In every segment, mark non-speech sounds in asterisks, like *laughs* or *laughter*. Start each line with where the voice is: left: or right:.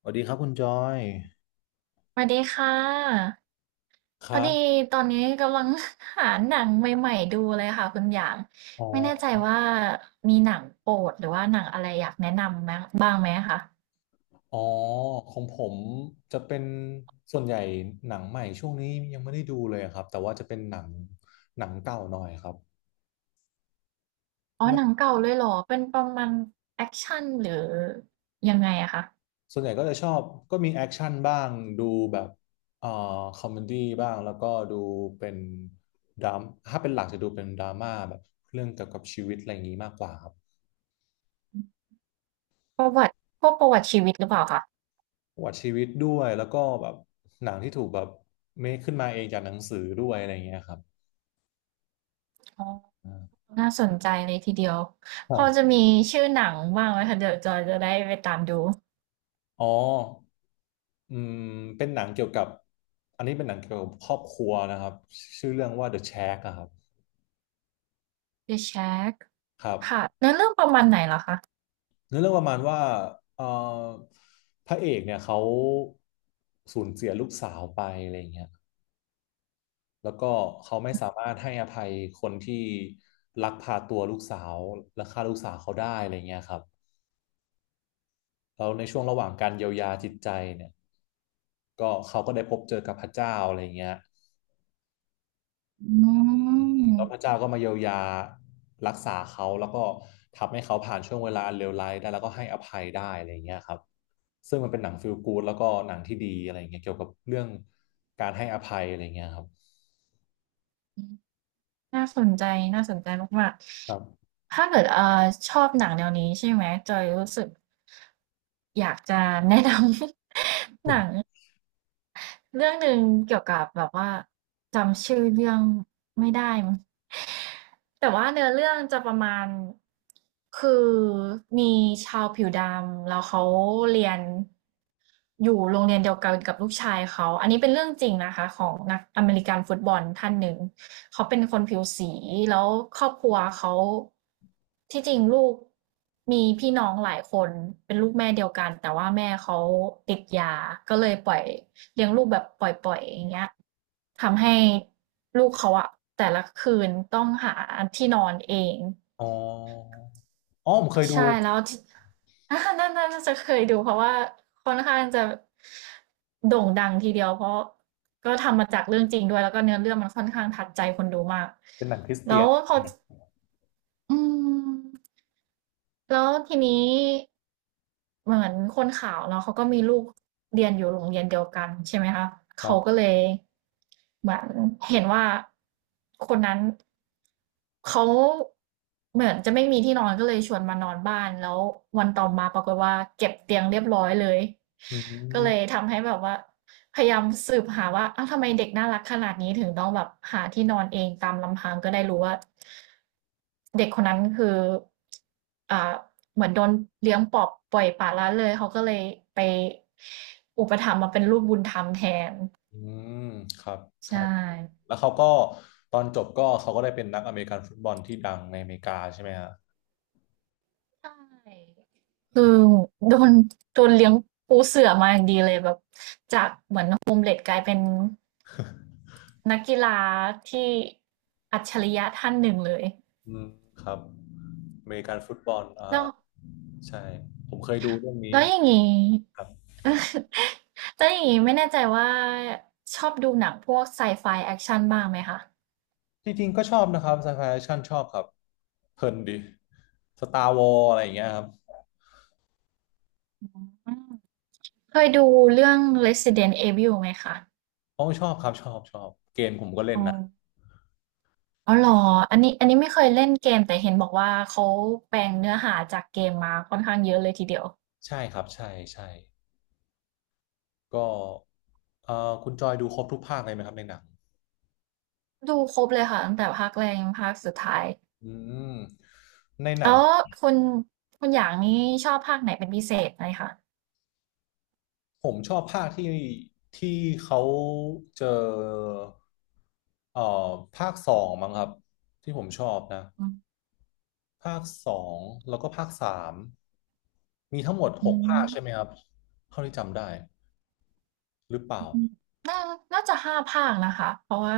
left: สวัสดีครับคุณจอย
right: สวัสดีค่ะ
left: ค
right: พอ
left: รั
right: ดี
left: บ
right: ตอนนี้กำลัง *laughs* หาหนังใหม่ๆดูเลยค่ะคุณอย่าง
left: อ๋อ
right: ไม่แน่ใจว่ามีหนังโปรดหรือว่าหนังอะไรอยากแนะนำไหมบ้างไหมคะ
left: อ๋อของผมจะเป็นส่วนใหญ่หนังใหม่ช่วงนี้ยังไม่ได้ดูเลยครับแต่ว่าจะเป็นหนังเก่าหน่อยครับ
right: อ๋อ
left: ไม่
right: หนังเก่าเลยเหรอเป็นประมาณแอคชั่นหรือยังไงอะคะ
left: ส่วนใหญ่ก็จะชอบก็มีแอคชั่นบ้างดูแบบเอ่อคอมเมดี้บ้างแล้วก็ดูเป็นดรามถ้าเป็นหลักจะดูเป็นดราม่าแบบเรื่องเกี่ยวกับชีวิตอะไรอย่างนี้มากกว่าครับ
right: ประวัติพวกประวัติชีวิตหรือเปล่าคะ
left: ประวัติชีวิตด้วยแล้วก็แบบหนังที่ถูกแบบเมคขึ้นมาเองจากหนังสือด้วยอะไรอย่างเงี้ยครับ
right: อ๋อ
left: อ่า
right: น่าสนใจเลยทีเดียว
left: ค
right: พ
left: รั
right: อจะ
left: บ
right: มีชื่อหนังบ้างไหมคะเดี๋ยวจอยจะได้ไปตามดู
left: อ๋ออืม เป็นหนังเกี่ยวกับอันนี้เป็นหนังเกี่ยวกับครอบครัวนะครับชื่อเรื่องว่า The Shack อะครับ
right: The Shack
left: ครั
right: ค่ะ
left: บ
right: เนื้อเรื่องประมาณไหนเหรอคะ
left: เนื้อเรื่องประมาณว่าเอ่อพระเอกเนี่ยเขาสูญเสียลูกสาวไปอะไรอย่างเงี้ยแล้วก็เขาไม่สามารถให้อภัยคนที่ลักพาตัวลูกสาวและฆ่าลูกสาวเขาได้อะไรเงี้ยครับแล้วในช่วงระหว่างการเยียวยาจิตใจเนี่ย ก็เขาก็ได้พบเจอกับพระเจ้าอะไรเงี้ย
right: อื
left: แล้ว
right: ม
left: พระเจ้าก็มาเยียวยารักษาเขาแล้วก็ทำให้เขาผ่านช่วงเวลาอันเลวร้ายได้แล้วก็ให้อภัยได้อะไรอย่างเงี้ยครับซึ่งมันเป็นหนังฟีลกู๊ดแล้วก็หนังที่ดีอะไรอย่างเงี้ยเกี่ยวกับเรื่องการให้อภัยอะไรอย่างเงี้ยครับ
right: น่าสนใจน่าสนใจมาก
left: ครับ
right: ๆถ้าเกิดชอบหนังแนวนี้ใช่ไหมจอยรู้สึกอยากจะแนะนำ *laughs* หนัง เรื่องหนึ่งเกี่ยวกับแบบว่าจำชื่อเรื่องไม่ได้มั้งแต่ว่าเนื้อเรื่องจะประมาณคือมีชาวผิวดำแล้วเขาเรียนอยู่โรงเรียนเดียวกันกับลูกชายเขาอันนี้เป็นเรื่องจริงนะคะของนักอเมริกันฟุตบอลท่านหนึ่งเขาเป็นคนผิวสีแล้วครอบครัวเขาที่จริงลูกมีพี่น้องหลายคนเป็นลูกแม่เดียวกันแต่ว่าแม่เขาติดยาก็เลยปล่อย เลี้ยงลูกแบบปล่อยๆอย่างเงี้ยทำให้ลูกเขาอะแต่ละคืนต้องหาที่นอนเอง
left: อ๋ออ๋อผมเคยดู
right: ใช่แล้วนัน่น่น่าจะเคยดูเพราะว่าค่อนข้างจะโด่งดังทีเดียวเพราะก็ทำมาจากเรื่องจริงด้วยแล้วก็เนื้อเรื่องมันค่อนข้างทัดใจคนดูมาก
left: เป็นหนังคริสเตี
right: แล้
left: ย
right: ว
left: น
right: พออืมแล้วทีนี้ เหมือนคนขาวเนาะเขาก็มีลูกเรียนอยู่โรงเรียนเดียวกันใช่ไหมคะ
left: ครั
right: เขาก็
left: บ
right: เลยเหมือนเห็นว่าคนนั้นเขาเหมือนจะไม่มีที่นอนก็เลยชวนมานอนบ้านแล้ววันต่อมาปรากฏว่าเก็บเตียงเรียบร้อยเลย
left: อื
right: ก็
left: ม
right: เลยทำให้แบบว่า พยายามสืบหาว่าอ้าวทำไมเด็กน่ารักขนาดนี้ถึงต้องแบบหาที่นอนเองตามลำพังก็ได้รู้ว่าเด็กคนนั้นคืออ่าเหมือนโดนเลี้ยงปอบปล่อยปละละเลยเขาก็เลยไปอุปถัมภ์มาเป็นลูกบุญธรรมแทน
left: อืมครับ
right: ใช่
left: ใช่แล้วเขาก็ตอนจบก็เขาก็ได้เป็นนักอเมริกันฟุตบอลที่ดังในอเมริกาใช่ไหมฮะ
right: ใช่คือโดนโดนเลี้ยงปูเสื่อมาอย่างดีเลยแบบจากเด็กกลายเป็นนักกีฬาที่อัจฉริยะท่านหนึ่งเลย
left: อืมครับอเมริกันฟุตบอล
right: แล้ว
left: ใช่ผมเคยดูเรื่องนี้
right: แล้วอย่างนี้
left: ครับ
right: *laughs* แล้วอย่างนี้ไม่แน่ใจว่าชอบดูหนังพวกไซไฟแอคชั่นบ้างไหมคะ
left: จริงๆก็ชอบนะครับไซไฟแอคชั่นชอบครับเพลินดีสตาร์วอลอะไรอย่างเงี้ยครับ
right: อืมเคยดูเรื่อง Resident Evil ไหมคะ
left: โอ้ชอบครับชอบชอบเกมผมก็เล่
right: อ๋
left: น
right: อ
left: นะ
right: อ๋อเหรออันนี้ไม่เคยเล่นเกมแต่เห็นบอกว่าเขาแปลงเนื้อหาจากเกมมาค่อนข้างเยอะเลยทีเดียว
left: ใช่ครับใช่ใช่ก็คุณจอยดูครบทุกภาคเลยไหมครับในหนัง
right: ดูครบเลยค่ะตั้งแต่ภาคแรกจนภาคสุดท้าย
left: อืมในหนั
right: แล้
left: ง
right: วคุณคุณอย่างนี้ชอบภาคไหนเป็นพิเศษไหมคะ
left: ผมชอบภาคที่เขาเจอเอ่อภาคสองมั้งครับที่ผมชอบนะ ภาคสองแล้วก็ภาคสามมีทั้งหมดห
right: อื
left: กภา
right: ม
left: คใช่ไหมครับเท่าที่จำได้หรือเป
right: อื
left: ล่า
right: มน่าน่าจะ5ภาคนะคะเพราะว่า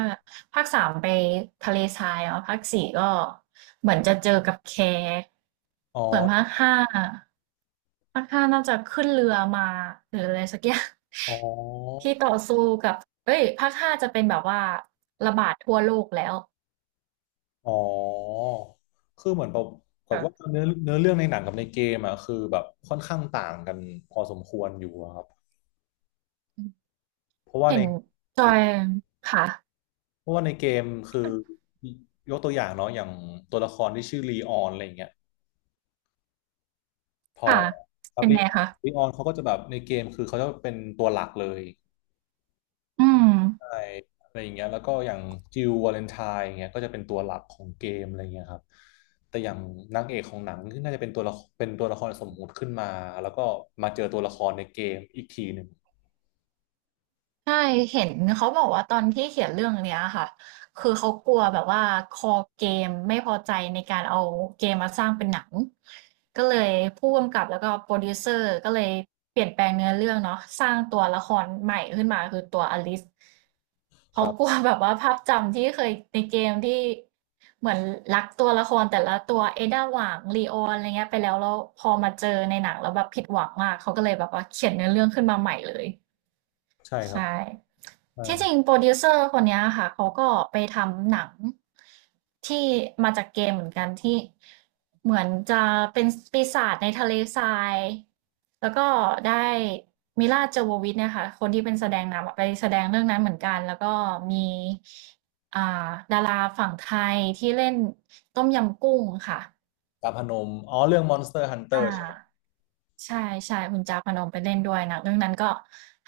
right: ภาค3ไปทะเลทรายเนาะภาค4ก็เหมือนจะเจอกับแค
left: อ๋อ
right: ส่วนภาค5น่าจะขึ้นเรือมาหรืออะไรสักอย่าง
left: อ๋อ
right: *laughs* ที่ต่อสู้กับเอ้ยภาค5จะเป็นแบบว่าระบาดทั่วโลกแล้ว
left: อ๋อคือเหมือนแบบกับว่า
right: ค่ะ
left: เนื้อเรื่องในหนังกับในเกมอ่ะคือแบบค่อนข้างต่างกันพอสมควรอยู่อะครับเพราะว่า
right: เห็
left: ใน
right: นจ
left: ใน
right: อยค่ะ
left: เพราะว่าในเกมคือยกตัวอย่างเนาะอย่างตัวละครที่ชื่อลีออนอะไรอย่างเงี้ยพอ
right: ค่ะ
left: ครับ
right: เป็นไงคะ
left: ลีออนเขาก็จะแบบในเกมคือเขาจะเป็นตัวหลักเลย
right: อืม
left: ใช่อะไรอย่างเงี้ยแล้วก็อย่างจิลวาเลนไทน์อย่างเงี้ยก็จะเป็นตัวหลักของเกมอะไรเงี้ยครับแต่อย่างนางเอกของหนังที่น่าจะเป็นตัวละครสมมุติขึ้นมาแล้วก็มาเจอตัวละครในเกมอีกทีหนึ่ง
right: ใช่เห็นเขาบอกว่าตอนที่เขียนเรื่องเนี้ยค่ะคือเขากลัวแบบว่าคอเกมไม่พอใจในการเอาเกมมาสร้างเป็นหนังก็เลยผู้กำกับแล้วก็โปรดิวเซอร์ก็เลยเปลี่ยนแปลงเนื้อเรื่องเนาะสร้างตัวละครใหม่ขึ้นมาคือตัวอลิซ
left: ค
right: เขา
left: รั
right: กลัว
left: บ
right: แบบว่าภาพจำที่เคยในเกมที่เหมือนรักตัวละครแต่ละตัวเอด้าหว่างลีออนอะไรเงี้ยไปแล้วแล้วพอมาเจอในหนังแล้วแบบผิดหวังมากเขาก็เลยแบบว่าเขียนเนื้อเรื่องขึ้นมาใหม่เลย
left: ใช่ครับ
right: ใช่
left: ใช่
right: ที่จริงโปรดิวเซอร์คนเนี้ยค่ะเขาก็ไปทำหนังที่มาจากเกมเหมือนกันที่เหมือนจะเป็นปีศาจในทะเลทรายแล้วก็ได้มิลลาโจโววิชเนี่ยค่ะคนที่เป็นแสดงนำอะไปแสดงเรื่องนั้นเหมือนกันแล้วก็มีอ่าดาราฝั่งไทยที่เล่นต้มยำกุ้งค่ะ
left: ดาบพนมอ๋อเรื่อง Monster Hunter
right: อ่า
left: ใช่ไหม
right: ใช่ๆคุณจาพนมไปเล่นด้วยหนังเรื่องนั้นก็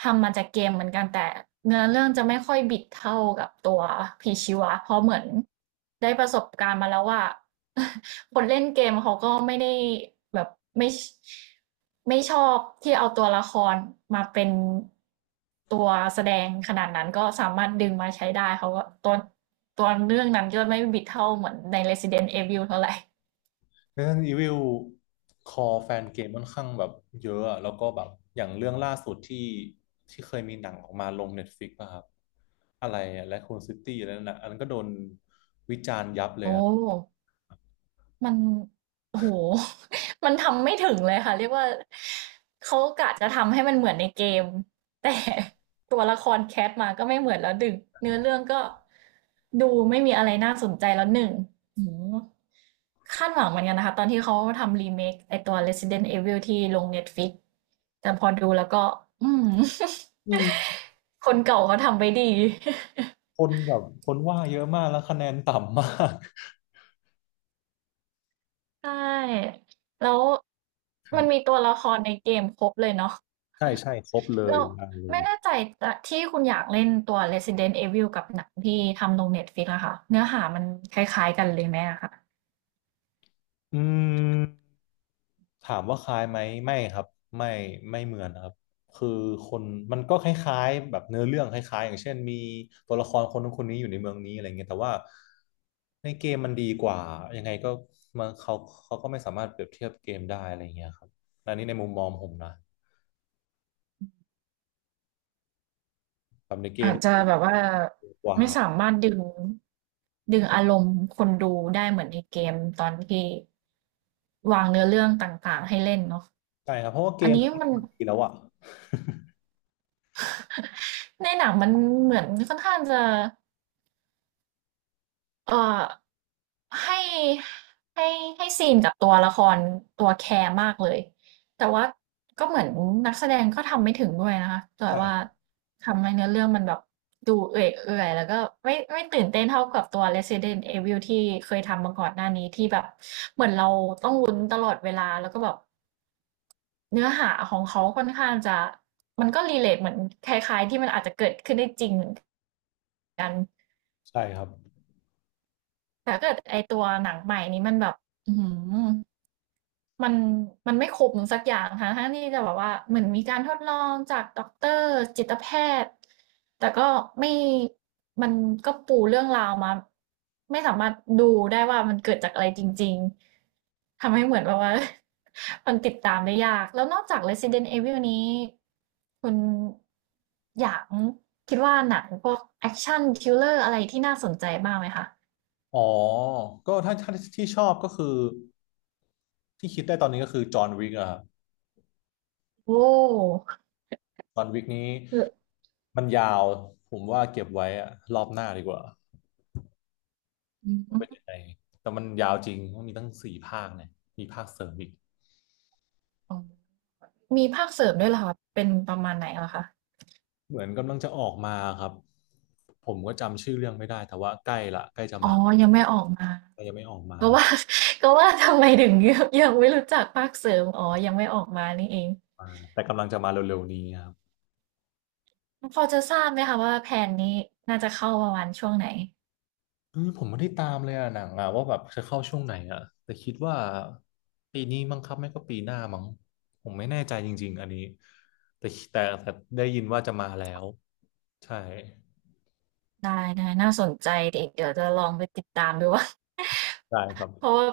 right: ทำมาจากเกมเหมือนกันแต่เนื้อเรื่องจะไม่ค่อยบิดเท่ากับตัวผีชีวะเพราะเหมือนได้ประสบการณ์มาแล้วว่า *laughs* คนเล่นเกมเขาก็ไม่ได้แบบไม่ไม่ชอบที่เอาตัวละครมาเป็นตัวแสดงขนาดนั้นก็สามารถดึงมาใช้ได้เขาก็ตัวเรื่องนั้นก็ไม่บิดเท่าเหมือนใน Resident Evil เท่าไหร่
left: Resident Evil คอแฟนเกมค่อนข้างแบบเยอะอะแล้วก็แบบอย่างเรื่องล่าสุดที่เคยมีหนังออกมาลง Netflix ป่ะครับอะไรและคูนซิตี้อะไรนั่นนะอันนั้นก็โดนวิจารณ์ยับ
right: *laughs*
left: เลย
right: โอ้
left: อะ
right: มันโอ้โฮ *laughs* มันทำไม่ถึงเลยค่ะเรียกว่าเขากะจะทำให้มันเหมือนในเกม *laughs* แต่ *laughs* ตัวละครแค t มาก็ไม่เหมือนแล้วดึงเนื้อเรื่องก็ดูไม่มีอะไรน่าสนใจแล้ว1อื้อฮือคาดหวังเหมือนกันนะคะตอนที่เขาทำรีเมคไอตัว Resident Evil ที่ลง Netflix แต่พอดูแล้วก็อืม *laughs*
left: อืม
right: คนเก่าเขาทำไว้ดี
left: คนแบบคนว่าเยอะมากแล้วคะแนนต่ำมาก
right: *laughs* ใช่แล้ว
left: *laughs* ครั
right: มันมี
left: บ
right: ตัวละครในเกมครบเลยเนาะ
left: ใช่ใช่ครบเลย
right: เรา
left: มาเลย
right: ไม่แน่ใจแต่ที่คุณอยากเล่นตัว Resident Evil กับหนังที่ทำลง Netflix อะค่ะเนื้อหามันคล้ายๆกันเลยไหมอะค่ะ
left: อืมถามว่าคล้ายไหมไม่ครับไม่ไม่เหมือนนะครับคือคนมันก็คล้ายๆแบบเนื้อเรื่องคล้ายๆอย่างเช่นมีตัวละครคนนู้นคนนี้อยู่ในเมืองนี้อะไรเงี้ยแต่ว่าในเกมมันดีกว่ายังไงก็มันเขาก็ไม่สามารถเปรียบเทียบเกมได้อะไรเงี้ยครับอันนี้ในมุมมองผมนะแบบในเก
right: อา
left: ม
right: จจะแบบว่า
left: ดีกว่า
right: ไม่สามารถดึงอารมณ์คนดูได้เหมือนในเกมตอนที่วางเนื้อเรื่องต่างๆให้เล่นเนาะ
left: ใช่ครับเพราะว่าเก
right: อัน
left: ม *laughs*
right: นี้
left: เขา
right: มัน
left: ทำมาดีแล้วอะ
right: ในหนังมันเหมือนค่อนข้างจะ เอ่อให้ให้ซีนกับตัวละครตัวแคร์มากเลยแต่ว่าก็เหมือนนักแสดงก็ทำไม่ถึงด้วยนะคะ
left: *laughs*
right: แต่ว่า
left: ใช่
right: ทำให้เนื้อเรื่องมันแบบดูเอื่อยเอื่อยแล้วก็ไม่ตื่นเต้นเท่ากับตัว Resident Evil ที่เคยทำมาก่อนหน้านี้ที่แบบเหมือนเราต้องลุ้นตลอดเวลาแล้วก็แบบเนื้อหาของเขาค่อนข้างจะมันก็รีเลทเหมือนคล้ายๆที่มันอาจจะเกิดขึ้นได้จริงเหมือนกัน
left: ใช่ครับ
right: แต่ถ้าเกิดไอตัวหนังใหม่นี้มันแบบอือหือ มันมันไม่คุ้มสักอย่างค่ะทั้งที่จะแบบว่าเหมือนมีการทดลองจากด็อกเตอร์จิตแพทย์แต่ก็ไม่มันก็ปูเรื่องราวมาไม่สามารถดูได้ว่ามันเกิดจากอะไรจริงๆทำให้เหมือนแบบว่า *laughs* มันติดตามได้ยากแล้วนอกจาก Resident Evil นี้คุณอยากคิดว่าหนังพวกแอคชันทริลเลอร์อะไรที่น่าสนใจบ้างไหมคะ
left: อ๋อก็ถ้าที่ชอบก็คือที่คิดได้ตอนนี้ก็คือจอห์นวิกอะครับ
right: โอ้
left: จอห์นวิกนี้
right: คือ
left: มันยาว ผมว่าเก็บไว้อะรอบหน้าดีกว่า
right: ื
left: ว่า
right: ม
left: เป็นยังไงแต่มันยาวจริงมันมีตั้งสี่ภาคเนี่ยมีภาคเสริมอีก
right: อ๋อ มีภาคเสริมด้วยเหรอคะเป็นประมาณไหนเหรอคะ
left: เหมือนกำลังจะออกมาครับ ผมก็จำชื่อเรื่องไม่ได้แต่ว่าใกล้ละใกล้จะ
right: อ๋อ
left: มา
right: ยังไม่ออกมา
left: แต่ยังไม่ออกมา
right: ก็ว่า *laughs* ก็ว่าทำไมถึง *laughs* ยังไม่รู้จักภาคเสริมอ๋อยังไม่ออกมานี่เอง
left: มาแต่กำลังจะมาเร็วๆนี้ครับ
right: พอจะทราบไหมคะว่าแผนนี้น่าจะเข้าประมาณช่วงไหน
left: อืมผมไม่ได้ตามเลยอะหนังอะว่าแบบจะเข้าช่วงไหนอะแต่คิดว่าปีนี้มั้งครับไม่ก็ปีหน้ามั้งผมไม่แน่ใจจริงๆอันนี้แต่ได้ยินว่าจะมาแล้วใช่
right: ได้ๆน่าสนใจเดี๋ยวจะลองไปติดตามดูว่า
left: ได้ครับ
right: *laughs* เพราะว่า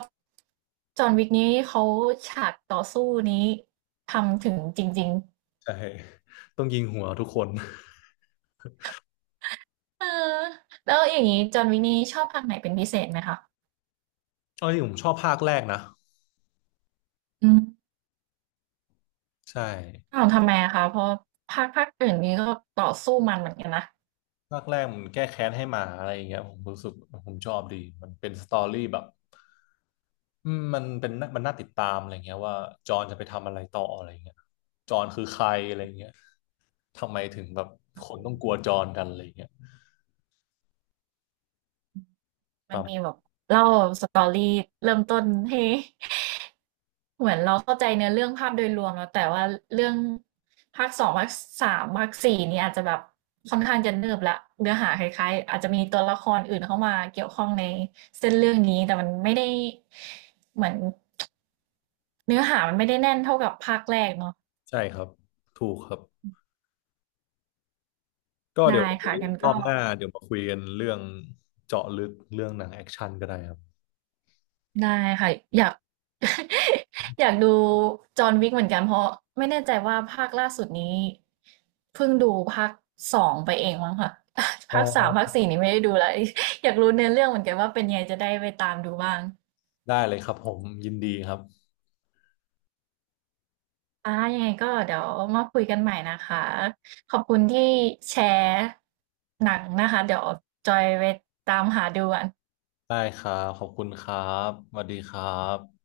right: จอห์นวิกนี้เขาฉากต่อสู้นี้ทำถึงจริง
left: ใช่ต้องยิงหัวทุกคน
right: ๆเออแล้วอย่างนี้จอห์นวิกนี้ชอบภาคไหนเป็นพิเศษไหมคะ
left: เอาจริงผมชอบภาคแรกนะ
right: อืม
left: ใช่
right: อ้าวทำไมอะคะเพราะภาคอื่นนี้ก็ต่อสู้มันเหมือนกันนะ
left: ภาคแรกมันแก้แค้นให้หมาอะไรอย่างเงี้ยผมรู้สึกผมชอบดีมันเป็นสตอรี่แบบอืมมันน่าติดตามอะไรเงี้ยว่าจอห์นจะไปทำอะไรต่ออะไรเงี้ยจอห์นคือใครอะไรเงี้ย ทำไมถึงแบบคนต้องกลัวจรกันอะไรอย่างเงี้ย
right: มัน
left: ตา
right: มี
left: ม
right: แบบเล่า story เริ่มต้นให้ *laughs* เหมือนเราเข้าใจเนื้อเรื่องภาพโดยรวมแล้วแต่ว่าเรื่องภาคสองภาคสามภาค4นี่อาจจะแบบค่อนข้างจะเนิบละเนื้อหาคล้ายๆอาจจะมีตัวละครอื่นเข้ามาเกี่ยวข้องในเส้นเรื่องนี้แต่มันไม่ได้เหมือนเนื้อหามันไม่ได้แน่นเท่ากับภาคแรกเนาะ
left: ใช่ครับ ถูกครับ ก็เดี๋ย
right: ได้
left: ว
right: ค่ะงั้น
left: รอ
right: ก็
left: บหน้าเดี๋ยวมาคุยกันเรื่องเจาะลึกเรื่องหนังแอคชั่นก็ได้ครับ
right: ได้ค่ะอยาก *laughs* อยากดูจอห์นวิกเหมือนกันเพราะไม่แน่ใจว่าภาคล่าสุดนี้เพิ่งดูภาคสองไปเองมั้งค่ะ *laughs*
left: อ๋
right: ภาคสามภาค
left: อ
right: สี่นี่ไม่ได้ดูแล้ว *laughs* อยากรู้เนื้อเรื่องเหมือนกันว่าเป็นยังไงจะได้ไปตามดูบ้าง
left: ได้เลยครับผมยินดีครับ
right: อ่ายังไงก็เดี๋ยวมาคุยกันใหม่นะคะขอบคุณที่แชร์หนังนะคะเดี๋ยวจอยไปตามหาดูกัน
left: ได้ครับขอบคุณครับสวัสดีครับ